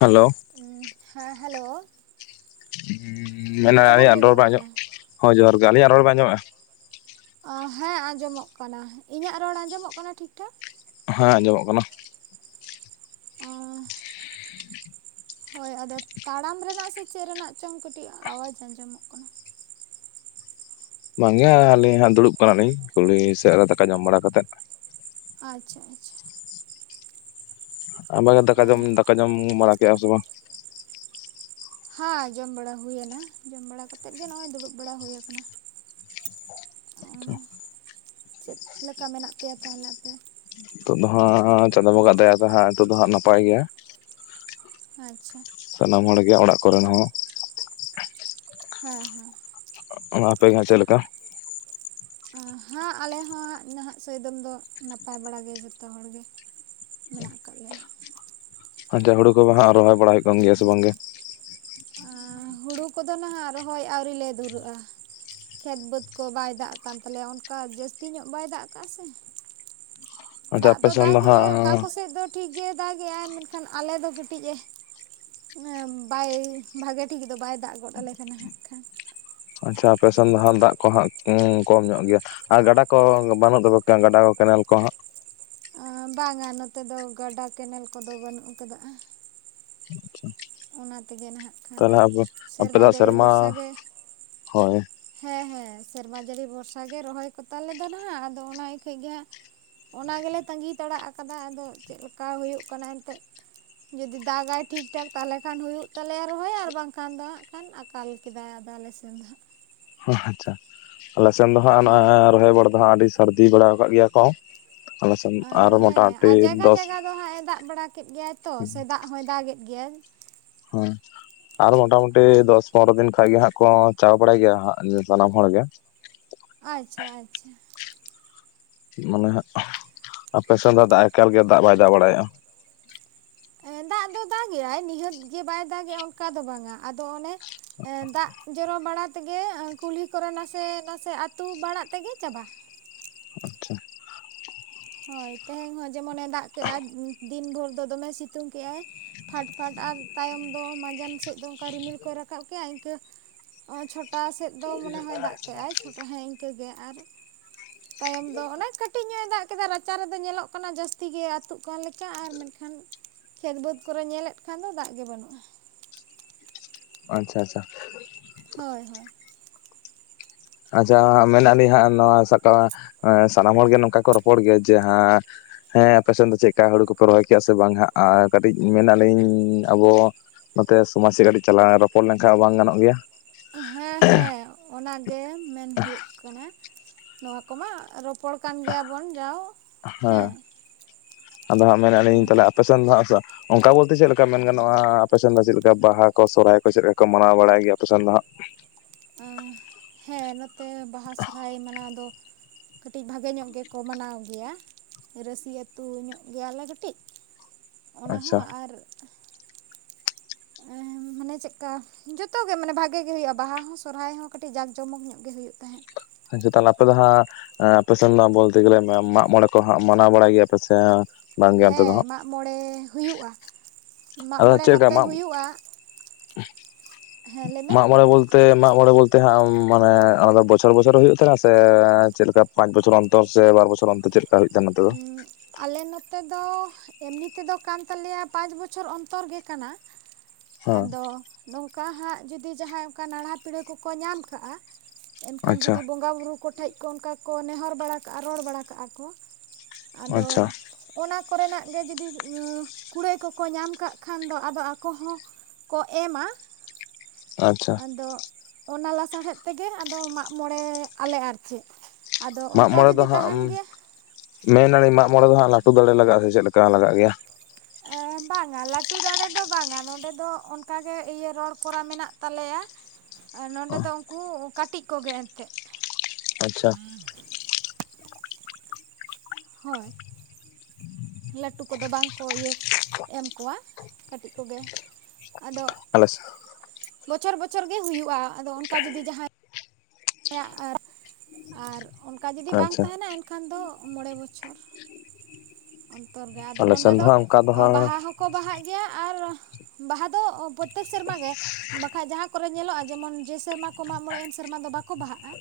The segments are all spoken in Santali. ᱦᱮᱞᱳ᱾ ᱩᱸ, ᱦᱮᱸ ᱦᱮᱞᱳ᱾ ᱩᱸᱻ ᱢᱟᱱᱮ ᱡᱚᱦᱟᱨ ᱜᱮ ᱟᱹᱞᱤᱧᱟᱜ ᱨᱚᱲ ᱵᱮᱱ ᱜᱚᱢᱠᱮ ᱟᱸᱡᱚᱢᱚᱜ, ᱦᱳᱭ ᱡᱚᱦᱟᱨ ᱜᱮ, ᱟᱹᱞᱤᱧᱟᱜ ᱨᱚᱲ ᱵᱮᱱ ᱟᱸᱡᱚᱢᱮᱜ -ᱟ? ᱦᱮᱸ ᱟᱸᱡᱚᱢᱚᱜ ᱠᱟᱱᱟ᱾ ᱤᱧᱟᱹᱜ ᱨᱚᱲ ᱟᱸᱡᱚᱢᱚᱜ ᱠᱟᱱᱟ ᱴᱷᱤᱠ ᱴᱷᱟᱠ? ᱦᱮᱸ ᱟᱸᱡᱚᱢᱚᱜ ᱠᱟᱱᱟ᱾ ᱚᱻ ᱦᱳᱭ ᱟᱫᱚ ᱛᱟᱲᱟᱢ ᱨᱮᱱᱟᱜ ᱥᱮ ᱪᱮᱫ ᱨᱮᱱᱟᱜ ᱪᱚᱝ ᱠᱟᱹᱴᱤᱡ ᱟᱣᱟᱡ ᱟᱸᱡᱚᱢᱚᱜ ᱠᱟᱱᱟ᱾ ᱵᱟᱝ ᱜᱮᱭᱟ ᱟᱹᱞᱤᱧ ᱦᱟᱸᱜ ᱫᱩᱲᱩᱵ ᱠᱟᱱᱟ ᱞᱤᱧ ᱠᱩᱞᱦᱤ ᱥᱮᱫ ᱨᱮ ᱫᱟᱠᱟ ᱡᱚᱢ ᱵᱟᱲᱟ ᱠᱟᱛᱮᱫ᱾ ᱟᱪᱪᱷᱟ, ᱟᱪᱪᱷᱟ᱾ [unintelligible] ᱫᱟᱠᱟ ᱡᱚᱢ -ᱫᱟᱠᱟ ᱡᱚᱢ ᱵᱟᱲᱟ ᱠᱮᱜᱼᱟ ᱥᱮ ᱵᱟᱝ? ᱦᱟ ᱡᱚᱢ ᱵᱟᱲᱟ ᱦᱩᱭᱱᱟ ᱡᱚᱢ ᱵᱟᱲᱟ ᱠᱟᱛᱮᱫ ᱜᱮ ᱱᱚᱜ ᱚᱭ ᱫᱩᱲᱩᱵ ᱵᱟᱲᱟ ᱦᱳᱭ ᱟᱠᱟᱱᱟ᱾ ᱚ ᱪᱮᱫ ᱞᱮᱠᱟ ᱢᱮᱱᱟᱜ ᱯᱮᱭᱟ ᱛᱟᱦᱚᱞᱮ ᱟᱯᱮ? ᱱᱤᱛᱚᱜ ᱫᱚ ᱦᱟᱸᱜ ᱪᱟᱸᱫᱚ ᱵᱚᱸᱜᱟ ᱫᱟᱭᱟ ᱛᱮ ᱦᱟᱸᱜ ᱱᱤᱛᱚᱜ ᱫᱚ ᱦᱟᱸᱜ ᱱᱟᱯᱟᱭ ᱜᱮᱭᱟ᱾ ᱟᱪᱪᱷᱟ᱾ ᱥᱟᱱᱟᱢ ᱦᱚᱲᱜᱮ ᱚᱲᱟᱜ ᱠᱚᱨᱮᱱ ᱦᱚᱸ᱾ ᱦᱮᱸ ᱦᱮᱸ᱾ ᱟᱯᱮ ᱜᱮ ᱦᱟᱸᱜ ᱪᱮᱫ ᱞᱮᱠᱟ? ᱟᱸ ᱦᱟᱸ ᱟᱞᱮ ᱦᱚᱸ ᱦᱟᱸᱜ ᱱᱟᱦᱟᱜ ᱥᱚᱭᱫᱚᱢ ᱫᱚ ᱱᱟᱯᱟᱭ ᱵᱟᱲᱟ ᱜᱮ ᱡᱚᱛᱚ ᱦᱚᱲᱜᱮ᱾ ᱢᱮᱱᱟᱜ ᱟᱠᱟᱫ ᱞᱮᱭᱟ᱾ ᱟᱪᱪᱷᱟ ᱦᱩᱲᱩ ᱠᱚᱵᱚ ᱦᱟᱸᱜ ᱨᱚᱦᱚᱭ ᱵᱟᱲᱟᱭ ᱦᱩᱭᱩᱜ ᱠᱟᱱ ᱜᱮᱭᱟ ᱥᱮ ᱵᱟᱝᱜᱮ? ᱟᱸ ᱦᱩᱲᱩ ᱠᱚᱫᱚ ᱱᱟᱦᱟᱸᱜ ᱨᱚᱦᱚᱭ ᱟᱹᱣᱨᱤ ᱞᱮ ᱫᱷᱩᱨᱟᱹᱜᱼᱟ᱾ ᱠᱷᱮᱛ ᱵᱟᱹᱫᱽ ᱠᱚ ᱵᱟᱭ ᱫᱟᱜ ᱠᱟᱱ ᱛᱟᱞᱮᱭᱟ ᱚᱱᱠᱟ ᱡᱟᱹᱥᱛᱤ ᱧᱚᱜ ᱵᱟᱭ ᱫᱟᱜ ᱠᱟᱜᱼᱟ ᱥᱮ᱾ ᱟᱪᱪᱷᱟ ᱫᱟᱜ ᱟᱯᱮ ᱫᱚ ᱥᱮᱱ ᱦᱟᱸᱜ ᱫᱟᱜᱮᱜᱼᱟᱭ ᱚᱠᱟ ᱠᱚᱥᱮᱫ ᱫᱚ ᱴᱷᱤᱠ ᱜᱮ ᱫᱟᱜᱮᱜ-ᱟᱭ ᱢᱮᱱᱠᱷᱟᱱ ᱟᱞᱮ ᱫᱚ ᱠᱟᱹᱴᱤᱡ-ᱮ ᱮᱸ ᱵᱟᱭ ᱵᱷᱟᱜᱮ ᱴᱷᱤᱠ ᱫᱚ ᱵᱟᱭ ᱫᱟᱜ ᱜᱚᱫ ᱟᱞᱮ ᱠᱟᱱᱟ ᱦᱟᱸᱜ ᱠᱷᱟᱱ᱾ ᱟᱪᱪᱷᱟ ᱟᱯᱮ ᱥᱮᱱ ᱫᱚ ᱦᱟᱸᱜ ᱫᱟᱜ ᱠᱚ ᱦᱟᱸᱜ ᱩᱸ ᱠᱚᱢ ᱧᱚᱜ ᱜᱮᱭᱟ᱾ ᱟᱨ ᱜᱟᱰᱟ ᱠᱚ ᱵᱟᱹᱱᱩᱜ ᱛᱟᱯᱮ ᱠᱟ ᱜᱟᱰᱟ ᱠᱚ ᱠᱮᱱᱮᱞ ᱠᱚ ᱦᱟᱸᱜ? ᱟ ᱵᱟᱝᱟ ᱱᱚᱛᱮ ᱫᱚ ᱜᱟᱰᱟ ᱠᱮᱱᱮᱞ ᱠᱚᱫᱚ ᱵᱟᱹᱱᱩᱜ ᱟᱠᱟᱫᱟ ᱟ᱾ ᱛᱮᱜᱮ ᱱᱟᱦᱟᱜ ᱠᱷᱟᱱ ᱛᱟᱦᱚᱞᱮ ᱟᱨ ᱟᱯᱮ ᱟᱯᱮ ᱫᱚ ᱦᱟᱸᱜ ᱡᱟᱹᱲᱤ ᱥᱮᱨᱢᱟ ᱵᱷᱚᱨᱥᱟ ᱜᱮ ᱦᱳᱭ᱾ ᱦᱮᱸ ᱦᱮᱸ ᱥᱮᱨᱢᱟ ᱡᱟᱹᱲᱤ ᱵᱷᱚᱨᱥᱟ ᱜᱮ ᱨᱚᱦᱚᱭ ᱠᱚᱛᱟ ᱞᱮ ᱫᱚ ᱱᱟᱦᱟᱜ ᱟᱫᱚ ᱚᱱᱟ ᱤᱠᱷᱟᱡ ᱜᱮ ᱦᱟᱸᱜ ᱚᱱᱟ ᱜᱮᱞᱮ ᱛᱟᱹᱜᱤ ᱛᱟᱲᱟᱜ ᱟᱠᱟᱫᱟ ᱟᱫᱚ ᱪᱮᱫ ᱞᱮᱠᱟ ᱦᱳᱭᱳᱜ ᱠᱟᱱᱟ ᱮᱱᱛᱮᱫ᱾ ᱡᱩᱫᱤ ᱫᱟᱜᱟᱭ ᱴᱷᱤᱠ ᱴᱷᱟᱠ ᱛᱟᱦᱚᱞᱮ ᱠᱷᱟᱱ ᱦᱩᱭᱩᱜ ᱛᱟᱞᱮᱭᱟ ᱨᱚᱦᱚᱭ ᱟᱨ ᱵᱟᱝᱠᱷᱟᱱ ᱫᱚ ᱦᱟᱸᱜ ᱠᱷᱟᱱ ᱟᱜ ᱛᱟᱞ ᱠᱮᱫᱟᱭ ᱟᱫᱚ ᱟᱞᱮ ᱥᱮᱱ ᱫᱚ ᱦᱟᱸᱜ᱾ ᱚ ᱟᱪᱪᱷᱟ, ᱟᱞᱮ ᱥᱮᱱ ᱫᱚ ᱦᱟᱸᱜ ᱚᱱᱟ ᱨᱚᱦᱚᱭ ᱵᱟᱲᱟ ᱫᱚ ᱦᱟᱸᱜ ᱟᱹᱰᱤ ᱥᱟᱨᱫᱤ ᱵᱟᱲᱟᱣ ᱟᱠᱟᱫ ᱜᱮᱭᱟ ᱠᱚ᱾ ᱟᱞᱮ ᱥᱮᱱ ᱟ ᱟᱨ ᱦᱮᱸ ᱢᱚᱴᱟᱢᱩᱴᱤ ᱟᱨ ᱡᱟᱭᱜᱟ ᱫᱚᱥ ᱡᱟᱭᱜᱟ ᱫᱚ ᱦᱟᱸᱜ-ᱮ ᱫᱟᱜ ᱵᱟᱲᱟ ᱠᱮᱫ ᱜᱮᱭᱟᱭ ᱛᱚ ᱥᱮ ᱫᱟᱜ ᱦᱚᱸᱭ ᱫᱟᱜᱮᱫ ᱜᱮᱭᱟᱭ᱾ ᱦᱳᱭ ᱟᱨ ᱢᱚᱴᱟᱢᱩᱴᱤ ᱦᱳᱭ ᱫᱚᱥ ᱯᱚᱱᱨᱚ ᱫᱤᱱ ᱠᱷᱟᱡ ᱜᱮ ᱦᱟᱸᱜ ᱠᱚ ᱪᱟᱵᱟ ᱵᱟᱲᱟᱭ ᱜᱮᱭᱟ ᱦᱟᱸᱜ ᱥᱟᱱᱟᱢ ᱦᱚᱲ ᱜᱮ᱾ ᱟᱪᱪᱷᱟ ᱟᱪᱪᱷᱟ᱾ ᱢᱟᱱᱮ ᱦᱟᱸᱜ ᱟᱯᱮ ᱥᱮᱱ ᱫᱚ ᱫᱟᱜ ᱮᱠᱟᱞᱜᱮ ᱫᱟᱜ ᱵᱟᱭ ᱫᱟᱜ ᱵᱟᱲᱟᱭᱮᱜᱼᱟ᱾ ᱫᱟᱜ ᱫᱚ ᱫᱟᱜᱮ-ᱟᱭ ᱱᱤᱦᱟᱹᱛ ᱜᱮ ᱵᱟᱭ ᱫᱟᱜᱮᱼᱟ ᱚᱱᱠᱟ ᱫᱚ ᱵᱟᱝᱟ, ᱟᱫᱚ ᱚᱱᱮ ᱮᱸ ᱫᱟᱜ ᱡᱚᱨᱚ ᱵᱟᱲᱟ ᱛᱮᱜᱮ ᱮᱸ ᱠᱩᱞᱦᱤ ᱠᱚᱨᱮ ᱱᱟᱥᱮ ᱱᱟᱥᱮ ᱟᱹᱛᱩ ᱵᱟᱲᱟᱜ ᱛᱮᱜᱮ ᱪᱟᱵᱟ᱾ ᱟᱪᱪᱷᱟ᱾ ᱦᱳᱭ ᱛᱮᱦᱮᱧ ᱦᱚᱸ ᱡᱮᱢᱚᱱᱮ ᱫᱟᱜ ᱠᱮᱜ-ᱟᱭ ᱫᱤᱱ ᱵᱷᱳᱨ ᱫᱚ ᱫᱚᱢᱮ ᱥᱤᱛᱩᱝ ᱠᱮᱜ-ᱟᱭ᱾ ᱯᱷᱟᱴ ᱯᱷᱟᱴ ᱟᱨ ᱛᱟᱭᱚᱢ ᱫᱚ ᱢᱟᱸᱡᱟᱱ ᱥᱮᱫ ᱫᱚ ᱚᱱᱠᱟ ᱨᱤᱢᱤᱞ ᱠᱚᱭ ᱨᱟᱠᱟᱵ ᱠᱮᱜᱼᱟ ᱤᱱᱠᱟᱹ ᱚᱸ ᱪᱷᱚᱴᱟ ᱥᱮᱫ ᱫᱚ ᱢᱚᱱᱮ ᱦᱚᱭ ᱫᱟᱜ ᱠᱮᱜ-ᱟᱭ ᱪᱷᱚᱴᱟ ᱦᱮᱸ ᱤᱱᱠᱟᱹ ᱜᱮ ᱟᱨ ᱛᱟᱭᱚᱢ ᱫᱚ ᱚᱱᱮ ᱠᱟᱹᱴᱤᱡ ᱧᱚᱜ-ᱮ ᱫᱟᱜ ᱠᱮᱫᱟ ᱨᱟᱪᱟ ᱨᱮᱫᱚ ᱧᱮᱞᱚᱜ ᱠᱟᱱᱟ ᱡᱟᱹᱥᱛᱤ ᱜᱮ ᱟᱹᱛᱩᱜ ᱠᱟᱱ ᱞᱮᱠᱟ ᱟᱨ ᱢᱮᱱᱠᱷᱟᱱ ᱠᱷᱮᱛ ᱵᱟᱹᱫᱽ ᱠᱚᱨᱮ ᱧᱮᱞᱮᱫ ᱠᱷᱟᱱ ᱫᱚ ᱫᱟᱜ ᱜᱮ ᱵᱟᱹᱱᱩᱜ-ᱟ᱾ ᱟᱪᱪᱷᱟ ᱟᱪᱪᱷᱟ᱾ ᱦᱳᱭ ᱦᱳᱭ᱾ ᱟᱪᱪᱷᱟ ᱢᱮᱱᱟᱜ ᱞᱤᱧ ᱦᱟᱸᱜ ᱱᱚᱣᱟ ᱥᱟᱠᱟᱣᱟ ᱮᱸ ᱥᱟᱱᱟᱢ ᱦᱚᱲ ᱜᱮ ᱱᱚᱝᱠᱟ ᱠᱚ ᱨᱚᱯᱚᱲ ᱜᱮᱭᱟ ᱡᱮ ᱦᱟᱸ ᱦᱮᱸ ᱟᱯᱮ ᱥᱮᱫ ᱫᱚ ᱪᱮᱫᱠᱟ ᱦᱩᱲᱩ ᱠᱚᱯᱮ ᱨᱚᱦᱚᱭ ᱠᱮᱜ-ᱟ ᱥᱮ ᱵᱟᱝ ᱦᱟᱸᱜ ᱟᱨ ᱠᱟᱹᱴᱤᱡ ᱢᱮᱱᱟᱞᱤᱧ ᱟᱵᱚ ᱱᱚᱛᱮ ᱥᱚᱢᱟᱡ ᱥᱮᱡ ᱠᱟᱹᱴᱤᱡ ᱪᱟᱞᱟᱣ ᱨᱚᱯᱚᱲ ᱞᱮᱱᱠᱷᱟᱡ ᱦᱚᱸ ᱵᱟᱝ ᱜᱟᱱᱚᱜ ᱜᱮᱭᱟ? ᱦᱮᱸ ᱦᱮᱸ ᱚᱱᱟ ᱜᱮ ᱢᱮᱱ ᱦᱩᱭᱩᱜ ᱠᱟᱱᱟ ᱱᱚᱣᱟ ᱠᱚᱢᱟ ᱨᱚ ᱯᱚᱲ ᱠᱟᱱ ᱜᱮᱭᱟᱵᱚᱱ ᱡᱟᱣ ᱦᱮᱸ᱾ ᱟᱫᱚ ᱦᱟᱸᱜ ᱢᱮᱱᱮ-ᱟ ᱞᱤᱧ ᱛᱟᱞᱦᱮ ᱟᱯᱮ ᱥᱮᱫ ᱫᱚ ᱦᱟᱸᱜ ᱥᱮ ᱚᱱᱠᱟ ᱵᱚᱞᱛᱮ ᱪᱮᱫ ᱞᱮᱠᱟ ᱢᱮᱱ ᱜᱟᱱᱚᱜ-ᱟ ᱟᱯᱮ ᱥᱮᱱ ᱫᱚ ᱪᱮᱫ ᱞᱮᱠᱟ ᱵᱟᱦᱟ ᱠᱚ ᱥᱚᱨᱦᱟᱭ ᱠᱚ ᱪᱮᱫ ᱞᱮᱠᱟ ᱠᱚ ᱢᱟᱱᱟᱣ ᱵᱟᱲᱟᱭ ᱜᱮᱭᱟ ᱟᱯᱮ ᱥᱮᱱ ᱫᱚ ᱦᱟᱸᱜ? ᱦᱮᱸ ᱱᱚᱛᱮ ᱵᱟᱦᱟ ᱥᱚᱨᱦᱟᱭ ᱢᱟᱱᱟᱣ ᱫᱚ ᱠᱟᱹᱴᱤᱡ ᱵᱷᱟᱜᱮ ᱧᱚᱜ ᱜᱮᱠᱚ ᱢᱟᱱᱟᱣ ᱜᱮᱭᱟ᱾ ᱨᱟᱹᱥᱤ ᱟᱹᱛᱩ ᱧᱚᱜ ᱜᱮᱭᱟᱞᱮ ᱠᱟᱹᱴᱤᱡ ᱚᱱᱟ ᱟᱪᱪᱷᱟ ᱦᱚᱸ ᱟᱨ ᱮ ᱢᱟᱱᱮ ᱪᱮᱫᱠᱟ ᱡᱚᱛᱚ ᱜᱮ ᱢᱟᱱᱮ ᱵᱷᱟᱜᱮ ᱜᱮ ᱦᱩᱭᱩᱜ-ᱟ ᱵᱟᱦᱟ ᱦᱚᱸ ᱥᱚᱨᱦᱟᱭ ᱦᱚᱸ ᱠᱟᱹᱴᱤᱡ ᱡᱟᱸᱠ ᱡᱚᱢᱚᱠ ᱧᱚᱜ ᱜᱮ ᱦᱩᱭᱩᱜ ᱛᱟᱦᱮᱸᱫ᱾ [unintelligible] ᱟᱯᱮ ᱫᱚ ᱦᱟᱸᱜ ᱟᱯᱮ ᱥᱮᱱ ᱫᱚ ᱵᱚᱞᱛᱮ ᱜᱮᱞᱮ ᱢᱟᱜᱽ ᱢᱚᱬᱮ ᱠᱚ ᱦᱟᱸᱜ ᱢᱟᱱᱟᱣ ᱵᱟᱲᱟᱭ ᱜᱮᱭᱟ ᱯᱮᱥᱮ ᱵᱟᱝ? ᱦᱮᱸ ᱢᱟᱜᱢᱚᱬᱮ ᱦᱩᱭᱩᱜ-ᱟ᱾ ᱟᱫᱚ ᱪᱮᱜᱠᱟ ᱢᱟᱜᱽ ᱦᱮᱸ ᱞᱟᱹᱭ ᱢᱮ ᱢᱟᱜ ᱢᱚᱬᱮ ᱵᱚᱞᱛᱮ ᱛᱮ ᱢᱟᱜᱢᱚᱬᱮ ᱵᱚᱞᱛᱮ ᱦᱟᱸᱜ ᱢᱟᱱᱮ ᱚᱱᱟᱫᱚ ᱵᱚᱪᱷᱚᱨ ᱵᱚᱪᱷᱚᱨ ᱦᱩᱭᱩᱜ ᱛᱟᱦᱮᱱᱟ ᱥᱮ ᱪᱮᱫ ᱞᱮᱠᱟ ᱯᱟᱸᱪ ᱵᱪᱷᱚᱨ ᱚᱱᱛᱚᱨ ᱥᱮ ᱵᱟᱨ ᱵᱚᱪᱚᱨ ᱚᱱᱛᱚᱨ ᱪᱮ ᱩᱻᱜ ᱟᱞᱮ ᱱᱚᱛᱮ ᱫᱚ ᱮᱢᱱᱤ ᱛᱮᱫᱚ ᱠᱟᱱ ᱛᱟᱞᱮᱭᱟ ᱯᱟᱸᱪ ᱵᱚᱪᱷᱚᱨ ᱚᱱᱛᱚᱨ ᱜᱮ ᱠᱟᱱᱟ᱾ ᱦᱮᱸ ᱟᱫᱚ ᱱᱚᱝᱠᱟ ᱦᱟᱸᱜ ᱡᱩᱫᱤ ᱡᱟᱦᱟᱸᱭ ᱚᱱᱠᱟ ᱱᱟᱲᱦᱟ ᱯᱤᱲᱦᱟᱹ ᱠᱚᱠᱚ ᱧᱟᱢ ᱠᱟᱜ-ᱟ ᱮᱱᱠᱷᱟᱱ ᱟᱪᱪᱷᱟ ᱡᱩᱫᱤ ᱵᱚᱸᱜᱟ ᱵᱩᱨᱩ ᱠᱚᱴᱷᱮᱡ ᱠᱚ ᱚᱱᱠᱟ ᱠᱚ ᱱᱮᱦᱚᱨ ᱵᱟᱲᱟ ᱠᱟᱜ-ᱟ ᱨᱚᱲ ᱵᱟᱲᱟ ᱠᱟᱜ-ᱟ ᱠᱚ ᱟᱫᱚ ᱟᱪᱪᱷᱟ ᱚᱱᱟ ᱠᱚᱨᱮᱱᱟᱜ ᱜᱮ ᱡᱩᱫᱤ ᱠᱩᱲᱟᱹᱭ ᱠᱚᱠᱚ ᱧᱟᱢ ᱠᱟᱜ ᱠᱷᱟᱱ ᱫᱚ ᱟᱫᱚ ᱟᱠᱚ ᱦᱚᱸ ᱠᱚ ᱮᱢᱟ᱾ ᱟᱪᱪᱷᱟ ᱟᱫᱚ ᱚᱱᱟ ᱞᱟᱥᱟᱲᱦᱮᱫ ᱛᱮᱜᱮ ᱟᱫᱚ ᱢᱟᱜ ᱢᱚᱬᱮ ᱟᱞᱮ ᱟᱨ ᱪᱮᱫ᱾ ᱟᱫᱚ ᱚᱱᱠᱟ ᱡᱩᱫᱤ ᱛᱟᱦᱮᱱ ᱜᱮᱭᱟ ᱢᱮᱱᱟᱞᱤ ᱢᱟᱜ ᱢᱚᱬᱮ ᱫᱚ ᱦᱟᱸᱜ ᱞᱟᱹᱴᱩ ᱫᱟᱲᱮ ᱞᱟᱜᱟᱜ-ᱟ ᱥᱮ ᱪᱮᱫ ᱞᱮᱠᱟ ᱞᱟᱜᱟᱜ ᱜᱮᱭᱟ? ᱮ ᱵᱟᱝᱟ ᱞᱟᱹᱴᱩ ᱫᱟᱲᱮ ᱫᱚ ᱵᱟᱝᱟ ᱱᱚᱸᱰᱮ ᱫᱚ ᱚᱱᱠᱟᱜᱮ ᱤᱭᱟᱹ ᱨᱚᱲ ᱠᱚᱨᱟ ᱢᱮᱱᱟᱜ ᱛᱟᱞᱮᱭᱟ ᱟᱨ ᱱᱚᱸᱰᱮ ᱫᱚ ᱩᱱᱠᱩ ᱠᱟᱹᱴᱤᱡ ᱠᱚᱜᱮ ᱮᱱᱛᱮ ᱟᱪᱪᱷᱟ ᱦᱳᱭ ᱞᱟᱹᱴᱩ ᱠᱚᱫᱚ ᱵᱟᱝ ᱠᱚ ᱤᱭᱟᱹ ᱮᱢ ᱠᱚᱣᱟ ᱠᱟᱹᱴᱤᱡ ᱠᱚᱜᱮ ᱟᱫᱚ ᱟᱞᱮ ᱥᱮᱜᱦᱚᱸ ᱵᱚᱪᱷᱚᱨ ᱵᱚᱪᱷᱚᱨ ᱜᱮ ᱦᱩᱭᱩᱜ-ᱟ ᱟᱫᱚ ᱚᱱᱠᱟ ᱡᱩᱫᱤ ᱡᱟᱦᱟᱸᱭ ᱠᱮᱭᱟᱜ ᱟᱨ ᱚᱱᱠᱟ ᱡᱩᱫᱤ ᱵᱟᱝ ᱟᱪᱪᱷᱟ ᱛᱟᱦᱮᱱᱟ ᱮᱱᱠᱷᱟᱱ ᱫᱚ ᱢᱚᱬᱮ ᱵᱚᱪᱷᱚᱨ ᱚᱱᱛᱚᱨ ᱜᱮ ᱟᱫᱚ ᱟᱞᱮ ᱱᱚᱸᱰᱮ ᱥᱮᱱ ᱫᱚ ᱦᱟᱸᱜ ᱚᱱᱠᱟ ᱦᱟᱸᱜ ᱵᱟᱦᱟ ᱦᱚᱸᱠᱚ ᱵᱟᱦᱟᱜ ᱜᱮᱭᱟ ᱟᱨ ᱵᱟᱦᱟ ᱫᱚ ᱯᱨᱚᱛᱛᱮᱠ ᱥᱮᱨᱢᱟ ᱜᱮ ᱵᱟᱠᱷᱟᱡ ᱡᱟᱦᱟᱸ ᱠᱚᱨᱮᱜ ᱧᱮᱞᱚᱜ-ᱟ ᱡᱮᱢᱚᱱ ᱡᱮ ᱥᱮᱨᱢᱟ ᱠᱚ ᱢᱟᱜ ᱢᱚᱬᱮᱜ-ᱟ ᱮᱱ ᱥᱮᱨᱢᱟ ᱫᱚ ᱵᱟᱠᱚ ᱵᱟᱦᱟᱜ-ᱟ᱾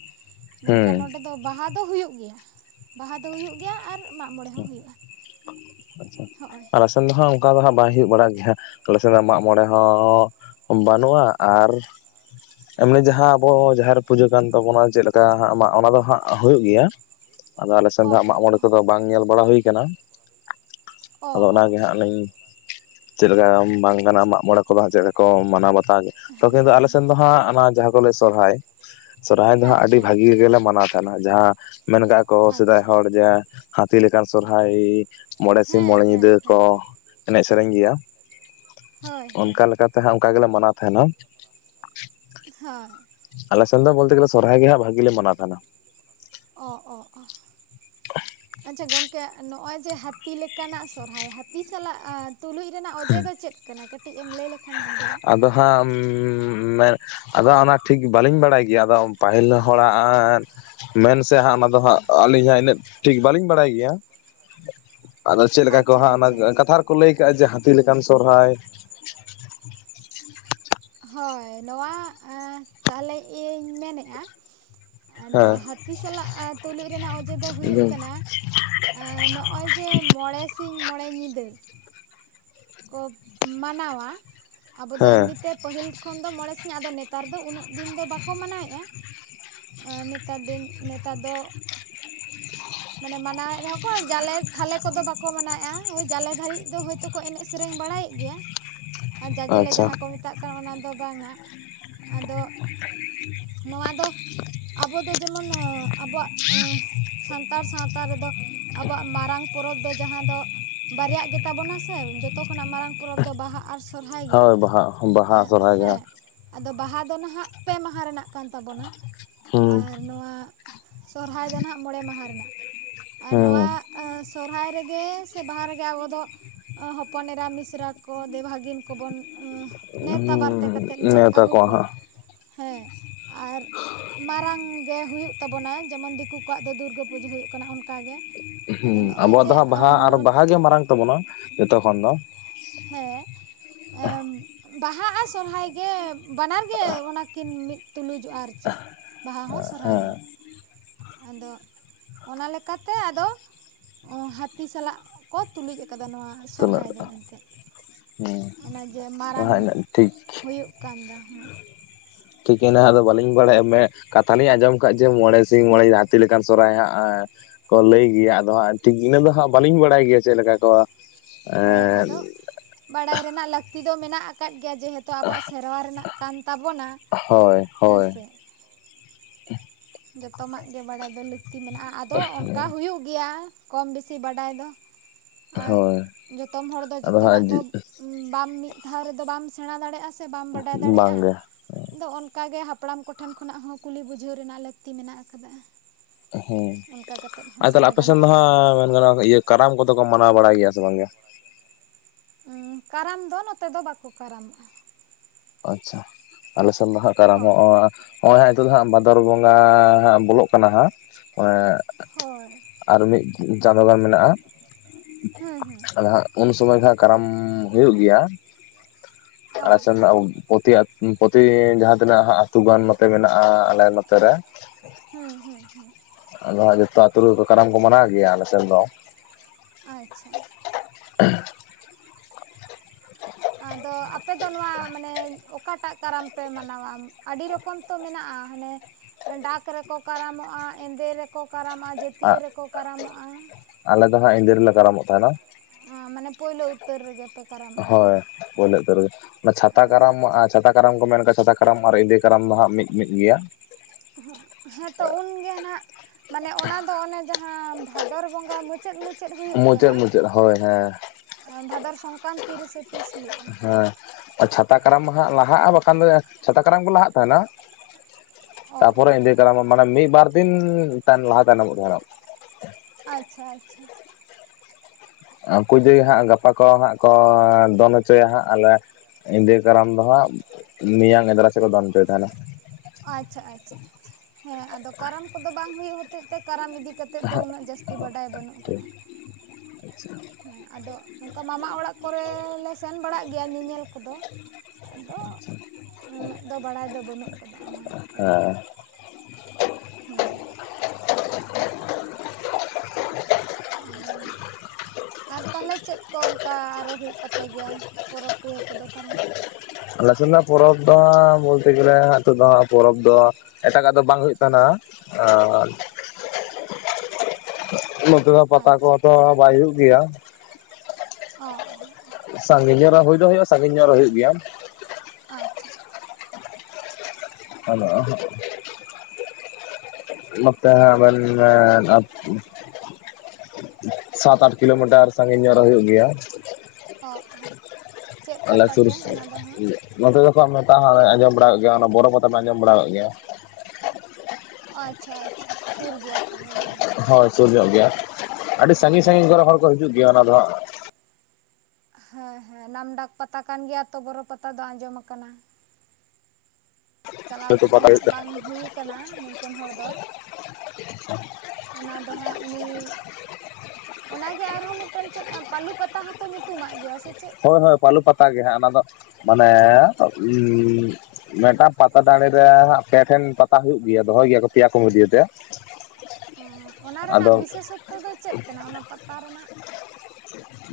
ᱢᱮᱱᱠᱷᱟᱱ ᱦᱩᱸ ᱱᱚᱸᱰᱮ ᱫᱚ ᱵᱟᱦᱟ ᱫᱚ ᱦᱩᱭᱩᱜ ᱜᱮᱭᱟ ᱵᱟᱦᱟ ᱫᱚ ᱦᱩᱭᱩᱜ ᱜᱮᱭᱟ ᱟᱨ ᱢᱟᱜ ᱢᱚᱬᱮ ᱦᱚᱸ ᱦᱩᱭᱩᱜ-ᱟ᱾ ᱦᱚᱜ-ᱚᱭ ᱟᱞᱮ ᱥᱮᱱ ᱫᱚ ᱦᱟᱸᱜ ᱚᱱᱠᱟ ᱫᱚ ᱦᱟᱸᱜ ᱵᱟᱭ ᱦᱳᱭᱳᱜ ᱵᱟᱲᱟᱜ ᱜᱮᱭᱟ ᱟᱞᱮ ᱥᱮᱱ ᱫᱚ ᱢᱟᱜ ᱢᱚᱬᱮ ᱦᱚᱸ ᱵᱟᱹᱱᱩᱜ-ᱟ ᱟᱨ ᱮᱢᱱᱤ ᱡᱟᱦᱟᱸ ᱟᱵᱚ ᱡᱟᱦᱮᱨ ᱯᱩᱡᱟᱹ ᱠᱟᱱ ᱛᱟᱵᱚᱱᱟ ᱪᱮᱫᱞᱮᱠᱟ ᱟᱢ ᱚᱱᱟ ᱫᱚ ᱦᱟᱸᱜ ᱦᱩᱭᱩᱜ ᱜᱮᱭᱟ᱾ ᱟᱫᱚ ᱟᱞᱮ ᱥᱮᱱ ᱫᱚ ᱚ ᱦᱟᱜ ᱚ ᱢᱟᱜᱢᱚᱬᱮ ᱠᱚᱫᱚ ᱵᱟᱝ ᱧᱮᱞ ᱵᱟᱲᱟ ᱦᱩᱭ ᱠᱟᱱᱟ᱾ ᱚ ᱟᱫᱚ ᱚ ᱚᱱᱟᱜᱮ ᱦᱟᱸᱜ ᱞᱤᱧ [unintelligible] ᱪᱮᱜ ᱞᱮᱠᱟ ᱵᱟᱝ ᱠᱟᱱᱟ ᱢᱟᱜ ᱢᱚᱬᱮ ᱠᱚᱫᱚ ᱪᱮᱫ ᱞᱮᱠᱟ ᱠᱚ ᱢᱟᱱᱟᱣ ᱵᱟᱛᱟᱣ-ᱟ ᱛᱚᱵᱮ ᱫᱚ ᱦᱮᱸ ᱟᱞᱮ ᱥᱮᱱ ᱫᱚ ᱦᱟᱸᱜ ᱚᱱᱟ ᱡᱟᱦᱟᱸ ᱫᱚᱞᱮ ᱥᱚᱦᱨᱟᱭ ᱥᱚᱨᱦᱟᱭ ᱫᱚ ᱦᱮᱸ ᱦᱟᱸᱜ ᱟᱹᱰᱤ ᱦᱮᱸ ᱵᱷᱟᱜᱮ ᱜᱮᱞᱮ ᱢᱟᱱᱟᱣ ᱛᱟᱦᱮᱱᱟ ᱡᱟᱦᱟᱸ ᱢᱮᱱ ᱠᱟᱜ ᱠᱚ ᱥᱮᱫᱟᱭ ᱟᱪᱪᱷᱟ ᱦᱚᱲ ᱡᱮ ᱦᱟᱹᱛᱤ ᱞᱮᱠᱟᱱ ᱥᱚᱨᱦᱟᱭ ᱢᱚᱬᱮ ᱥᱤᱧ ᱦᱮᱸ ᱢᱚᱬᱮ ᱦᱮᱸ ᱧᱤᱫᱟᱹ ᱠᱚ ᱦᱮᱸ ᱮᱱᱮᱡ ᱥᱮᱨᱮᱧ ᱜᱮᱭᱟ ᱦᱳᱭ ᱦᱳᱭ ᱚᱱᱠᱟ ᱞᱮᱠᱟᱛᱮ ᱛᱟᱞᱦᱮ ᱚᱝᱠᱟ ᱜᱮᱞᱮ ᱢᱟᱱᱟᱣ ᱛᱟᱸᱦᱮᱱᱟ᱾ ᱦᱮᱸ᱾ ᱟᱞᱮ ᱥᱮᱱ ᱫᱚ ᱵᱚᱞᱛᱮ ᱜᱮᱞᱮ ᱥᱚᱨᱦᱟᱭ ᱜᱮ ᱦᱟᱸᱜ ᱵᱷᱟᱹᱜᱤ ᱞᱮ ᱢᱟᱱᱟᱣ ᱛᱟᱸᱦᱮᱱᱟ᱾ ᱚ ᱚ ᱚ᱾ ᱟᱪᱪᱷᱟ ᱜᱚᱝᱠᱮ ᱱᱚᱜ-ᱚᱭ ᱡᱮ ᱦᱟᱹᱛᱤ ᱞᱮᱠᱟᱱᱟᱜ ᱥᱚᱨᱦᱟᱭ, ᱦᱟᱹᱛᱤ ᱥᱟᱞᱟᱜ ᱛᱩᱞᱩᱡ ᱨᱮᱱᱟᱜ ᱚᱡᱮ ᱫᱚ ᱪᱮᱫ ᱠᱟᱱᱟ ᱠᱟᱹᱴᱤᱡ ᱮᱢ ᱞᱟᱹᱭ ᱞᱮᱠᱷᱟᱱ ᱵᱷᱟᱜᱮᱜ-ᱟ᱾ [unintelligible] ᱟᱫᱚ ᱚᱱᱟ ᱴᱷᱤᱠ ᱵᱟᱹᱞᱤᱧ ᱵᱟᱲᱟᱭ ᱜᱮᱭᱟ ᱟᱫᱚ ᱯᱟᱹᱦᱤᱞ ᱦᱚᱲᱟᱜ ᱢᱮᱱ ᱥᱮ ᱦᱟᱸᱜ ᱚᱱᱟ ᱫᱚ ᱦᱟᱸᱜ ᱟᱹᱞᱤᱧ ᱦᱟᱸᱜ ᱤᱱᱟᱹᱜ ᱴᱷᱤᱠ ᱵᱟᱹᱞᱤᱧ ᱵᱟᱲᱟᱭ ᱜᱮᱭᱟ᱾ ᱟᱫᱚ ᱪᱮᱫ ᱞᱮᱠᱟ ᱠᱚ ᱟᱪᱪᱷᱟ ᱦᱟᱸᱜ ᱟᱪᱪᱷᱟ ᱚᱱᱟ ᱠᱟᱛᱷᱟ ᱨᱮᱠᱚ ᱞᱟᱹᱭ ᱠᱟᱜ-ᱟ ᱡᱮ ᱦᱟᱹᱛᱤ ᱞᱮᱠᱟᱱ ᱥᱚᱨᱦᱟᱭ᱾ [inaudible] ᱦᱳᱭ ᱱᱚᱣᱟ ᱛᱟᱦᱞᱮ ᱤᱧ ᱢᱮᱱᱮᱜ-ᱟ᱾ ᱱᱚᱣᱟ ᱦᱮᱸ ᱦᱟᱹᱛᱤ ᱥᱟᱞᱟᱜ ᱛᱩᱞᱩᱡ ᱨᱮᱱᱟᱜ ᱚᱡᱮ ᱫᱚ ᱦᱩᱭᱩᱜ ᱠᱟᱱᱟ ᱮᱸᱻ ᱱᱚᱜ-ᱚᱭ ᱡᱮ ᱢᱚᱬᱮ ᱥᱤᱧ ᱢᱚᱬᱮ ᱧᱤᱫᱟᱹ ᱠᱚ ᱢᱟᱱᱟᱣᱟ᱾ ᱟᱵᱚ ᱫᱚ ᱦᱮᱸ ᱮᱢᱱᱤᱛᱮ ᱯᱟᱹᱦᱤᱞ ᱠᱷᱚᱱ ᱫᱚ ᱢᱚᱬᱮ ᱥᱤᱧ, ᱟᱫᱚ ᱱᱮᱛᱟᱨ ᱫᱚ ᱩᱱᱟᱹᱜ ᱫᱤᱱ ᱫᱚ ᱵᱟᱠᱚ ᱢᱟᱱᱟᱣᱮᱜ-ᱟ᱾ ᱮᱸᱻ ᱱᱮᱛᱟᱨ ᱫᱤᱱ, ᱱᱮᱛᱟᱨ ᱫᱚ ᱢᱟᱱᱮ ᱢᱟᱱᱟᱣᱮᱜ ᱨᱮᱦᱚᱸ ᱠᱚ ᱡᱟᱞᱮ ᱛᱷᱟᱞᱮ ᱠᱚᱫᱚ ᱵᱟᱠᱚ ᱢᱟᱱᱟᱣᱮᱜ-ᱟ᱾ ᱦᱳᱭ ᱡᱟᱞᱮ ᱫᱷᱟᱹᱨᱤᱡ ᱫᱚ ᱦᱳᱭᱛᱳ ᱠᱚ ᱮᱱᱮᱡ ᱥᱮᱨᱮᱧ ᱵᱟᱲᱟᱭᱮᱫ ᱜᱮᱭᱟ, ᱟᱨ ᱡᱟᱡᱞᱮ ᱟᱪᱪᱷᱟ ᱡᱟᱦᱟᱸ ᱠᱚ ᱢᱮ ᱢᱮᱛᱟᱜ ᱠᱟᱱᱟ ᱚᱱᱟ ᱫᱚ ᱵᱟᱝᱟ, ᱟᱫᱚ ᱱᱚᱣᱟ ᱫᱚ ᱟᱵᱚ ᱫᱚ ᱡᱮᱢᱚᱱ ᱟᱵᱚᱣᱟᱜ ᱥᱟᱱᱛᱟᱲ ᱥᱟᱶᱛᱟ ᱨᱮᱫᱚ ᱟᱵᱚᱣᱟᱜ ᱢᱟᱨᱟᱝ ᱯᱚᱨᱚᱵᱽ ᱫᱚ ᱡᱟᱦᱟᱸ ᱫᱚ ᱵᱟᱨᱭᱟᱜ ᱜᱮᱛᱟᱵᱚᱱᱟ ᱥᱮ ᱡᱚᱛᱚ ᱠᱷᱚᱱᱟᱜ ᱢᱟᱨᱟᱝ ᱯᱚᱨᱚᱵᱽ ᱫᱚ ᱵᱟᱦᱟ ᱟᱨ ᱥᱚᱨᱦᱟᱭ ᱜᱮ, ᱦᱳᱭ ᱵᱟᱦᱟ ᱵᱟᱦᱟ ᱮᱸᱜ ᱥᱚᱨᱦᱟᱭ ᱜᱮ ᱦᱮᱸ᱾ ᱦᱟᱸᱜ ᱟᱫᱚ ᱵᱟᱦᱟ ᱫᱚ ᱱᱟᱦᱟᱜ ᱯᱮ ᱢᱟᱦᱟᱸ ᱨᱮᱱᱟᱜ ᱠᱟᱱ ᱛᱟᱵᱚᱱᱟ ᱦᱩᱸ ᱟᱨ ᱱᱚᱣᱟ ᱥᱚᱨᱦᱟᱭ ᱫᱚ ᱱᱟᱦᱟᱜ ᱢᱚᱬᱮ ᱢᱟᱦᱟ ᱨᱮᱱᱟᱜ᱾ ᱟᱨ ᱦᱩᱸ ᱱᱚᱣᱟ ᱥᱚᱨᱦᱟᱭ ᱨᱮᱜᱮ ᱥᱮ ᱵᱟᱦᱟ ᱨᱮᱜᱮ ᱟᱵᱚ ᱫᱚ ᱦᱚᱯᱚᱱ ᱮᱨᱟ ᱢᱤᱥᱨᱟ ᱠᱚ ᱫᱮᱹᱣ ᱵᱷᱟᱹᱜᱤᱱ ᱠᱚᱵᱚᱱ ᱱᱮᱣᱛᱟ ᱵᱟᱨᱛᱮ ᱦᱩᱸ ᱠᱟᱛᱮᱫ ᱵᱚᱱ ᱱᱮᱣᱛᱟ ᱟᱹᱜᱩ ᱠᱚᱣᱟ᱾ ᱦᱟᱸᱜ ᱦᱮᱸ ᱟᱨ ᱢᱟᱨᱟᱝ ᱜᱮ ᱦᱩᱭᱩᱜ ᱛᱟᱵᱚᱱᱟ᱾ ᱡᱮᱢᱚᱱ ᱫᱤᱠᱩ ᱠᱚᱣᱟᱜ ᱫᱚ ᱫᱩᱨᱜᱟᱹ ᱯᱩᱡᱟᱹ ᱦᱩᱭᱩᱜ ᱠᱟᱱᱟ ᱚᱱᱠᱟ ᱜᱮ᱾ ᱦᱩᱸ, ᱟᱵᱚᱣᱟᱜ ᱫᱚ ᱦᱟᱸᱜ ᱵᱟᱦᱟ ᱟᱨ ᱵᱟᱦᱟᱜ ᱜᱮ ᱢᱟᱨᱟᱝ ᱛᱟᱵᱚᱱᱟ ᱡᱚᱛᱚ ᱠᱷᱚᱱ ᱫᱚ᱾ ᱦᱮᱸ, ᱵᱟᱦᱟ ᱟᱨ ᱥᱚᱨᱦᱟᱭ ᱜᱮ ᱵᱟᱱᱟᱨ ᱜᱮ ᱚᱱᱟ ᱠᱤᱱ ᱢᱤᱫ ᱛᱩᱞᱩᱡᱚᱜ-ᱟ ᱟᱨ ᱪᱮᱫ ᱵᱟᱦᱟ ᱦᱚᱸ ᱥᱚᱨᱦᱟᱭ ᱦᱚᱸ᱾ ᱦᱮᱸ ᱟᱫᱚ ᱚᱱᱟ ᱞᱮᱠᱟᱛᱮ ᱟᱫᱚ ᱦᱟᱹᱛᱤ ᱥᱟᱞᱟᱜ ᱠᱚ ᱛᱩᱞᱩᱡ ᱟᱠᱟᱫᱟ ᱱᱚᱣᱟ ᱛᱤᱱᱟᱹᱜ ᱥᱚᱨᱦᱟᱭ ᱫᱚ ᱮᱱᱛᱮᱫ᱾ ᱦᱩᱸ, ᱚᱱᱟ ᱡᱮ ᱢᱟᱨᱟᱝ ᱚᱱᱟ ᱤᱱᱟᱹᱜ ᱴᱷᱤᱠ᱾ ᱦᱩᱭᱩᱜ ᱠᱟᱱ ᱫᱚ ᱦᱮᱸ ᱴᱷᱤᱠᱟᱹᱱᱟ ᱟᱫᱚ ᱵᱟᱹᱞᱤᱧ ᱵᱟᱲᱟᱭᱟ ᱢᱮ ᱠᱟᱛᱷᱟ ᱞᱤᱧ ᱟᱸᱡᱚᱢ ᱠᱟᱜ ᱡᱮ ᱢᱚᱬᱮ ᱥᱤᱧ ᱢᱚᱬᱮ ᱧᱤᱫᱟᱹ, ᱦᱟᱹᱛᱤ ᱞᱮᱠᱟᱱ ᱥᱚᱦᱨᱟᱭ ᱦᱟᱸᱜ ᱠᱚ ᱞᱟᱹᱭ ᱜᱮᱭᱟ, ᱟᱫᱚ ᱦᱟᱸᱜ ᱴᱷᱤᱠ ᱤᱱᱟᱹ ᱫᱚ ᱦᱟᱸᱜ ᱵᱟᱹᱞᱤᱧ ᱵᱟᱲᱟᱭ ᱜᱮᱭᱟ ᱪᱮᱫ ᱞᱮᱠᱟ ᱠᱚ ᱦᱮᱸ ᱮᱸ ᱟᱫᱚ ᱵᱟᱲᱟᱭ ᱨᱮᱱᱟᱜ ᱞᱟᱹᱠᱛᱤ ᱫᱚ ᱢᱮᱱᱟᱜ ᱟᱠ ᱟᱠᱟᱫ ᱜᱮᱭᱟ ᱡᱮᱦᱮᱛᱩ ᱟᱵᱚᱣᱟᱜ ᱥᱮᱨᱣᱟ ᱨᱮᱱᱟᱜ ᱠᱟᱱ ᱛᱟᱵᱚᱱᱟ ᱦᱳᱭ ᱦᱮᱸ ᱦᱳᱭ ᱥᱮ᱾ ᱡᱚᱛᱚᱱᱟᱜ ᱜᱮ ᱵᱟᱲᱟᱭ ᱫᱚ ᱞᱟᱹᱠᱛᱤ ᱢᱮᱱᱟᱜ-ᱟ, ᱟᱫᱚ ᱚᱱᱠᱟ ᱦᱩᱭᱩᱜ ᱜᱮᱭᱟ ᱠᱚᱢ ᱵᱤᱥᱤ ᱵᱟᱰᱟᱭ ᱫᱚ, ᱟᱨ ᱦᱳᱭ ᱡᱚᱛᱚᱱ ᱦᱚᱲ ᱫᱚ ᱟᱫᱚ ᱡᱚᱛᱚᱱᱟᱜ ᱦᱟᱸᱜ ᱫᱚ ᱵᱟᱢ, ᱢᱤᱫ ᱫᱷᱟᱣ ᱨᱮᱫᱚ ᱵᱟᱢ ᱥᱮᱬᱟ ᱫᱟᱲᱮᱜ-ᱟ ᱥᱮ ᱵᱟᱢ ᱵᱟᱰᱟᱭ ᱫᱟᱲᱮᱜ-ᱟ᱾ ᱵᱟᱝᱜᱮ ᱫᱚ ᱚᱱᱠᱟ ᱜᱮ ᱦᱟᱯᱲᱟᱢ ᱠᱚᱴᱷᱮᱱ ᱠᱷᱚᱱᱟᱜ ᱦᱚᱸ ᱠᱩᱞᱤ ᱵᱩᱡᱷᱟᱹᱣ ᱨᱮᱱᱟᱜ ᱞᱟᱹᱠᱛᱤ ᱢᱮᱱᱟᱜ ᱟᱠᱟᱫᱟ ᱾ ᱦᱮᱸ ᱟᱨ ᱛᱟᱦᱞᱮ ᱟᱯᱮ ᱥᱮᱱ ᱫᱚ ᱦᱟᱸᱜ ᱢᱮᱱ ᱜᱟᱱᱚᱜ ᱤᱭᱟᱹ ᱠᱟᱨᱟᱢ ᱠᱚᱫᱚ ᱠᱚ ᱢᱟᱱᱟᱣ ᱵᱟᱲᱟᱭ ᱜᱮᱭᱟ ᱥᱮ ᱵᱟᱝ ᱜᱮ ᱾ ᱠᱟᱨᱟᱢ ᱫᱚ ᱱᱚᱛᱮ ᱫᱚ ᱵᱟᱠᱚ ᱠᱟᱨᱟᱢᱚᱜᱼᱟ ᱾ ᱟᱪᱪᱷᱟ ᱟᱞᱮ ᱥᱮᱱ ᱫᱚ ᱦᱟᱸᱜ ᱦᱳᱭ ᱠᱟᱨᱟᱢᱚᱜᱼᱟ᱾ ᱱᱚᱜᱼᱚᱭ ᱦᱟᱸᱜ ᱱᱤᱛᱚᱜ ᱫᱚ ᱦᱟᱸᱜ ᱵᱷᱟᱫᱚᱨ ᱵᱚᱸᱜᱟ ᱦᱟᱸᱜ ᱵᱚᱞᱚᱜ ᱠᱟᱱᱟ ᱦᱟᱸᱜ ᱚᱱᱮ ᱦᱳᱭ᱾ ᱟᱨ ᱢᱤᱫ ᱪᱟᱸᱫᱚ ᱜᱟᱱ ᱢᱮᱱᱟᱜᱼᱟ ᱦᱩᱸ ᱦᱩᱸ ᱟᱫᱚ ᱦᱟᱸᱜ ᱩᱱ ᱥᱚᱢᱚᱭ ᱦᱟᱜ ᱠᱟᱨᱟᱢ ᱦᱳᱭᱳᱜ ᱜᱮᱭᱟ᱾ ᱚ ᱟᱞᱮ ᱥᱮᱱ ᱯᱚᱛᱤ, ᱯᱚᱛᱤ ᱡᱟᱦᱟ ᱛᱤᱱᱟᱹᱜ ᱟᱹᱛᱩ ᱜᱟᱱ ᱱᱚᱛᱮ ᱢᱮᱱᱟᱜᱼᱟ᱾ ᱟᱞᱮ ᱱᱚᱛᱮ ᱨᱮ ᱦᱩᱸ ᱦᱩᱸ ᱦᱩᱸ᱾ ᱟᱫᱚ ᱦᱟᱸᱜ ᱡᱚᱛᱚ ᱟᱹᱛᱩ ᱨᱮᱜᱮ ᱠᱚ ᱠᱟᱨᱟᱢ ᱠᱚ ᱢᱟᱱᱟᱣ ᱜᱮᱭᱟ ᱟᱞᱮ ᱥᱮᱱ ᱫᱚ ᱾ ᱟᱪᱪᱷᱟ᱾ [unintelligible] ᱟᱫᱚ ᱟᱯᱮ ᱫᱚ ᱱᱚᱣᱟ ᱢᱟᱱᱮ ᱚᱠᱟᱴᱟᱜ ᱠᱟᱨᱟᱢ ᱯᱮ ᱢᱟᱱᱟᱣᱟ ᱟᱹᱰᱤ ᱨᱚᱠᱚᱢ ᱛᱚ ᱢᱮᱱᱟᱜᱼᱟ ᱦᱟᱱᱮ ᱰᱟᱠ ᱨᱮᱠᱚ ᱠᱟᱨᱟᱢᱚᱜᱼᱟ ᱮᱸᱫᱮ ᱨᱮ ᱠᱚ ᱠᱟᱨᱟᱢᱚᱜᱼᱟ ᱡᱟᱹᱛᱤᱭᱟᱹ ᱨᱮᱠᱚ ᱠᱟᱨᱟᱢᱚᱜᱼᱟ ᱾ ᱟᱞᱮ ᱫᱚ ᱦᱟᱸᱜ ᱮᱸᱫᱮ ᱨᱮᱞᱮ ᱠᱟᱨᱟᱢᱚᱜ ᱛᱟᱦᱮᱱᱟ ᱾ ᱚ‌ ᱢᱟᱱᱮ ᱯᱳᱭᱞᱳ ᱩᱛᱟᱨ ᱨᱮᱜᱮ ᱾ ᱦᱳᱭ ᱯᱳᱭᱞᱳ ᱩᱛᱟᱹᱨ ᱨᱮᱜᱮ ᱚᱱᱟ ᱪᱷᱟᱛᱟ ᱠᱟᱨᱟᱢᱚᱜᱼᱟ ᱪᱷᱟᱛᱟ ᱠᱟᱨᱟᱢ ᱠᱚ ᱢᱮᱱ ᱠᱟᱜ-ᱟ ᱪᱷᱟᱛᱟ ᱠᱟᱨᱟᱢ ᱟᱨ ᱮᱸᱫᱮ ᱠᱟᱨᱟᱢ ᱫᱚ ᱦᱟᱸᱜ ᱢᱤᱫ ᱢᱤᱫ ᱜᱮᱭᱟ ᱾ ᱦᱮᱸᱛᱚ ᱩᱱᱜᱮ ᱱᱟᱜ ᱢᱟᱱᱮ ᱚᱱᱟ ᱫᱚ ᱚᱱᱮ ᱡᱟᱦᱟᱸ ᱵᱷᱟᱫᱚᱨ ᱵᱚᱸᱜᱟ ᱢᱩᱪᱟᱹᱫ ᱢᱩᱪᱟᱹ ᱪᱟᱹᱫ ᱦᱩᱭᱩᱜ ᱢᱩᱪᱟᱹᱫ ᱠᱟᱱᱟ ᱢᱩᱪᱟᱹᱫ ᱦᱳᱭ ᱦᱮᱸ ᱵᱷᱟᱫᱚᱨ ᱥᱚᱝᱠᱟᱱᱛᱤ ᱨᱮ ᱥᱮ ᱛᱤᱥ ᱦᱩᱭᱩᱜᱼᱟ ᱾ ᱟᱨ ᱪᱷᱟᱛᱟ ᱠᱟᱨᱟᱢ ᱢᱟ ᱦᱟᱜ ᱞᱟᱦᱟᱜᱼᱟ ᱵᱟᱠᱷᱟᱱ ᱫᱚ ᱪᱷᱟᱛᱟ ᱠᱟᱨᱟᱢ ᱜᱮ ᱞᱟᱦᱟᱜ ᱛᱟᱦᱮᱱ᱾ ᱚ ᱚ ᱛᱟᱯᱚᱨᱮ ᱮᱸᱫᱮ ᱠᱟᱨᱟᱢ ᱢᱟᱱᱮ ᱢᱤᱫᱵᱟᱨ ᱫᱤᱱ ᱞᱟᱦᱟ ᱛᱟᱭᱱᱚᱢᱚᱜ ᱛᱟᱦᱮᱱᱚᱜ᱾ ᱟᱪᱪᱷᱟ, ᱟᱪᱪᱷᱟ᱾ ᱠᱩᱫᱟᱹᱭ ᱦᱟᱸᱜ ᱜᱟᱯᱟ ᱠᱚ ᱦᱟᱸᱜ ᱠᱚ ᱫᱚᱱ ᱦᱚᱪᱚᱭᱟ ᱦᱟᱸᱜ ᱟᱞᱮ ᱮᱫᱮ ᱠᱟᱨᱟᱢ ᱫᱚ ᱦᱟᱸᱜ ᱢᱮᱭᱟᱝ ᱮᱫᱽᱨᱟ ᱥᱮᱫ ᱠᱚ ᱫᱚᱱ ᱦᱚᱪᱚᱭ ᱛᱟᱦᱮᱱᱟ᱾ ᱟᱪᱪᱷᱟ, ᱟᱪᱪᱷᱟ, ᱟᱪᱪᱷᱟ ᱦᱮᱸ ᱟᱫᱚ ᱠᱟᱨᱟᱢ ᱠᱚᱫᱚ ᱵᱟᱝ ᱦᱩᱭᱩᱜ ᱦᱚᱛᱮᱡ ᱛᱮ ᱠᱟᱨᱟᱢ ᱤᱫᱤ ᱠᱟᱛᱮᱜ ᱫᱚ ᱩᱱᱟᱹᱜ ᱡᱟᱹᱥ ᱛᱤ ᱵᱟᱰᱟᱭ ᱵᱟᱹᱱᱩᱜ ᱠᱟᱫᱟ ᱾ ᱦᱮᱸ ᱟᱫᱚ ᱱᱚᱝᱠᱟ ᱢᱟᱢᱟ ᱚᱲᱟᱜ ᱠᱚᱨᱮ ᱞᱮ ᱥᱮᱱ ᱵᱟᱲᱟᱜ ᱜᱮᱭᱟ ᱧᱮᱧᱮᱞ ᱠᱚᱫᱚ ᱾ ᱟᱫᱚ ᱩᱱᱟᱹᱜ ᱫᱚ ᱵᱟᱲᱟᱭ ᱫᱚ ᱵᱟᱹᱱᱩᱜ ᱠᱟᱫᱟ ᱚᱱᱟ ᱠᱚ ᱦᱮᱸ᱾ [unintelligible] ᱟᱨ ᱛᱟᱞᱦᱮ ᱪᱮᱫ ᱠᱚ ᱚᱱᱠᱟ ᱟᱨᱚ ᱦᱩᱭᱩᱜ ᱛᱟᱯᱮᱜ ᱜᱮᱭᱟ ᱯᱚᱨᱚᱵᱽ ᱯᱤᱦᱟᱹ ᱠᱚᱫᱚ ᱛᱟᱞᱦᱮ? ᱟᱞᱮ ᱥᱮᱱᱟᱜ ᱯᱚᱨᱚᱵᱽ ᱫᱚ ᱵᱚᱞᱛᱮ ᱜᱮᱞᱮ ᱦᱟᱜ ᱱᱤᱛᱚᱜ ᱫᱚ ᱦᱟᱜ ᱯᱚᱨᱚᱵᱽ ᱫᱚ ᱮᱴᱟᱜᱟᱜ ᱫᱚ ᱵᱟᱝ ᱦᱩᱭᱩᱜ ᱛᱟᱦᱮᱱᱟ ᱟᱨ [inaudible] ᱱᱚᱛᱮ ᱫᱚ ᱦᱟᱜ ᱯᱟᱛᱟ ᱠᱚ ᱟᱪᱪᱷᱟ ᱦᱚᱸᱛᱚ ᱵᱟᱭ ᱦᱩᱭᱩᱜ ᱜᱮᱭᱟ ᱾ ᱚ, ᱚ᱾ ᱥᱟᱸᱜᱤᱧ ᱧᱚᱜ ᱨᱮ ᱦᱩᱭ ᱫᱚ ᱦᱩᱭᱩᱜᱼᱟ ᱥᱟᱸᱜᱤᱧ ᱧᱚᱜ ᱨᱮ ᱦᱩᱭᱩᱜ ᱜᱮᱭᱟ᱾ ᱟᱪᱪᱷᱟ᱾ [unintelligible] ᱱᱚᱛᱮ ᱦᱟᱸᱜ ᱢᱮᱱ ᱢᱮ ᱥᱟᱛ ᱟᱴ ᱠᱤᱞᱳᱢᱤᱴᱟᱨ ᱥᱟᱸᱜᱤᱧ ᱧᱚᱜ ᱨᱮ ᱦᱳᱭᱳᱜ ᱜᱮᱭᱟ᱾ ᱚᱜ ᱚ, ᱪᱮᱫ ᱟᱞᱮ ᱯᱟᱛᱟ ᱥᱩᱨ ᱪᱚᱝ ᱥᱮᱜ ᱚᱱᱟ ᱫᱚ ᱦᱟᱸᱜ ᱮᱸ ᱱᱚᱣᱟ ᱫᱚᱛᱮ ᱫᱚᱠᱚ ᱢᱮᱛᱟ ᱦᱟᱜ ᱟᱸᱡᱚᱢ ᱵᱟᱲᱟ ᱟᱠᱟᱫ ᱜᱮᱭᱟ, ᱚᱱᱟ ᱵᱳᱨᱳ ᱯᱟᱛᱟ ᱯᱮ ᱟᱸᱡᱚᱢ ᱵᱟᱲᱟ ᱟᱠᱟᱫ ᱜᱮᱭᱟ? ᱟᱪᱪᱷᱟ ᱟᱪᱪᱷᱟ ᱥᱩᱨ ᱜᱮᱭᱟ ᱛᱟᱞᱦᱮ ᱵᱟᱝ? ᱦᱳᱭ ᱥᱩᱨ ᱧᱚᱜ ᱜᱮᱭᱟ, ᱟᱹᱰᱤ ᱚ ᱥᱟᱺᱜᱤᱧ ᱥᱟᱺᱜᱤᱧ ᱠᱚᱨᱮ ᱦᱚᱲ ᱠᱚ ᱦᱤᱡᱩᱜ ᱜᱮᱭᱟ ᱚᱱᱟ ᱫᱚ ᱦᱟᱸᱜ ᱾ ᱦᱮᱸ ᱦᱮᱸ ᱱᱟᱢᱰᱟᱠ ᱯᱟᱛᱟ ᱠᱟᱱ ᱜᱮᱭᱟ ᱛᱚ ᱵᱳᱨᱳ ᱯᱟᱛᱟ ᱫᱚ, ᱟᱸᱡᱚᱢ ᱟᱠᱟᱱᱟ᱾ ᱪᱟᱞᱟᱣ ᱞᱟᱹᱴᱩ ᱠᱚᱫᱚ ᱯᱟᱛᱟ ᱦᱩᱭᱩᱜ ᱱᱷᱟᱸᱜ ᱠᱟᱱᱟ ᱵᱟᱝ ᱦᱩᱭ ᱭᱟᱠᱟᱱᱟ ᱱᱤᱝ ᱠᱟᱹᱱ ᱦᱚᱲ ᱫᱚ, ᱚᱱᱟ ᱫᱚ ᱦᱟᱸᱜ ᱩᱱᱤᱼᱼ ᱚᱱᱟᱜᱮ ᱟᱨᱦᱚᱸ ᱢᱤᱫᱴᱟᱹᱱ ᱪᱮᱫ ᱯᱟᱹᱞᱩ ᱯᱟᱛᱟ ᱦᱚᱸᱠᱚ ᱧᱩᱛᱩᱢᱟᱜ ᱜᱮᱭᱟ ᱥᱮ ᱪᱮᱫ? ᱦᱳᱭ ᱦᱳᱭ ᱯᱟᱹᱞᱩ ᱯᱟᱛᱟ ᱜᱮ ᱦᱟᱸᱜ ᱚᱱᱟ ᱫᱚ ᱢᱟᱱᱮᱻ ᱩᱸ ᱼᱼ ᱢᱮᱫ ᱴᱟᱝ ᱯᱟᱛᱟ ᱫᱟᱲᱮ ᱨᱮ ᱱᱷᱟᱸᱜ ᱯᱮ ᱴᱷᱮᱱ ᱯᱟᱛᱟ ᱦᱩᱭᱩᱜ ᱜᱮᱭᱟ ᱫᱚᱦᱚᱭ ᱜᱮᱭᱟ ᱠᱚ ᱯᱮᱭᱟ ᱠᱚᱢᱤᱰᱤᱭᱟᱹ ᱛᱮ᱾ ᱚᱸᱻ ᱚᱱᱟ ᱨᱮᱱᱟᱜ ᱵᱤᱥᱮᱼᱥᱚᱛ ᱛᱚ ᱫᱚ ᱪᱮᱫ ᱠᱟᱱᱟ ᱚᱱᱟ ᱯᱟᱛᱟ ᱨᱮᱱᱟᱜ?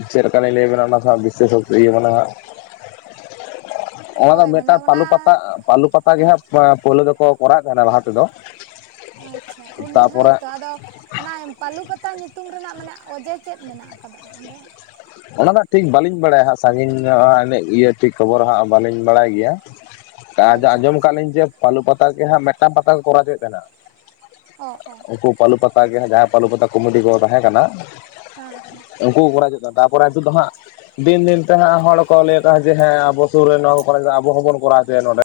ᱪᱮᱫ ᱞᱮᱠᱟ ᱞᱤᱧ ᱞᱟᱹᱭ ᱟᱹᱵᱤᱱᱟ ᱚᱱᱟ ᱥᱟᱜ ᱵᱤᱥᱮᱥᱚᱛ ᱤᱭᱟᱹ ᱢᱟᱱᱮ ᱱᱷᱟᱸᱜ? ᱚᱱᱟ ᱫᱚ ᱦᱳᱭ ᱢᱟᱱᱮ ᱢᱮᱫᱴᱟᱜ ᱚᱱᱟ ᱯᱟᱹᱞᱩ ᱯᱟᱛᱟᱜ, ᱯᱟᱹᱞᱩ ᱯᱟᱛᱟ ᱜᱮ ᱦᱟᱸᱜᱼᱼ ᱢᱟ ᱯᱳᱭᱞᱳ ᱫᱚᱠᱚ ᱠᱚᱨᱟᱣᱮᱫ ᱛᱟᱦᱮᱸᱱᱟ ᱞᱟᱦᱟ ᱛᱮᱫᱚ, ᱟᱪᱪᱷᱟ, ᱩᱸᱰᱮ ᱛᱟᱯᱚᱨᱮ ᱦᱟᱭᱛᱟ ᱟᱫᱚᱼᱼ ᱚᱱᱟᱭ ᱯᱟᱹᱞᱩ ᱯᱟᱛᱟ ᱧᱩᱛᱩᱢ ᱨᱮᱱᱟᱜ ᱢᱟᱱᱮ ᱚᱡᱮ ᱪᱮᱫ ᱢᱮᱱᱟᱜ ᱟᱠᱟᱫᱟᱜᱼᱟ ᱚᱸᱰᱮ? ᱚᱱᱟ ᱫᱚ ᱴᱷᱤᱠ ᱵᱟᱹᱞᱤᱧ ᱵᱟᱲᱟᱭᱟ ᱦᱟᱸᱜ ᱥᱟᱸᱜᱤᱧ ᱧᱚᱸᱜ ᱦᱟᱸᱜ ᱱᱤᱜ ᱤᱭᱟᱹ ᱛᱷᱤ ᱠᱷᱚᱵᱚᱨ ᱦᱟᱸᱜ ᱵᱟᱹᱞᱤᱧ ᱵᱟᱲᱟᱭ ᱜᱮᱭᱟ᱾ [inaudible] ᱛᱟ ᱡᱮ, ᱟᱪᱪᱷᱟ ᱟᱸᱡᱚᱢ ᱟᱪᱪᱷᱟ ᱠᱟᱜᱼᱟᱹᱞᱤᱧ ᱡᱮ ᱯᱟᱹᱞᱩ ᱯᱟᱛᱟ ᱜᱮ ᱦᱟᱸᱜ ᱢᱮᱫᱴᱟᱝ ᱯᱟᱛᱟ ᱠᱚ ᱠᱚᱨᱟᱣ ᱚᱪᱚᱭᱮᱫ ᱛᱟᱸᱦᱮᱱᱟ᱾ ᱦᱚᱸᱜ ᱚᱸ᱾ ᱩᱸᱠᱩ ᱯᱟᱹᱞᱩ ᱯᱟᱛᱟ ᱜᱮ ᱦᱟᱸᱜ ᱡᱟᱦᱟᱸᱭ ᱯᱟᱹᱞᱩ ᱯᱟᱛᱟ ᱠᱚᱢᱤᱰᱤ ᱠᱚ ᱛᱟᱦᱮᱸ ᱠᱟᱱᱟ ᱦᱚᱸ ᱦᱮᱸ᱾ ᱠᱩ ᱠᱚᱨᱟᱣ ᱚᱪᱚ ᱪᱮᱫ ᱫᱟ, ᱫᱟ ᱯᱚᱨᱟ ᱫᱚ ᱦᱟᱸᱜᱼᱼ ᱫᱤᱱ ᱫᱤᱱ ᱛᱮ ᱦᱟᱸᱜ ᱦᱚᱲ ᱠᱚ ᱞᱟᱹᱭ ᱦᱟᱠᱚᱼᱦᱟ ᱡᱮ ᱦᱮᱸ ᱟᱵᱚ ᱥᱩᱨ ᱨᱮ ᱱᱚᱣᱟ ᱠᱚ ᱠᱚᱨᱟᱣ ᱚᱪᱚ ᱭᱮᱫ, ᱟᱵᱚ ᱦᱚᱸᱵᱚᱱ ᱠᱚᱨᱟᱣ ᱦᱚᱪᱚᱭᱟ ᱱᱚᱸᱰᱮ᱾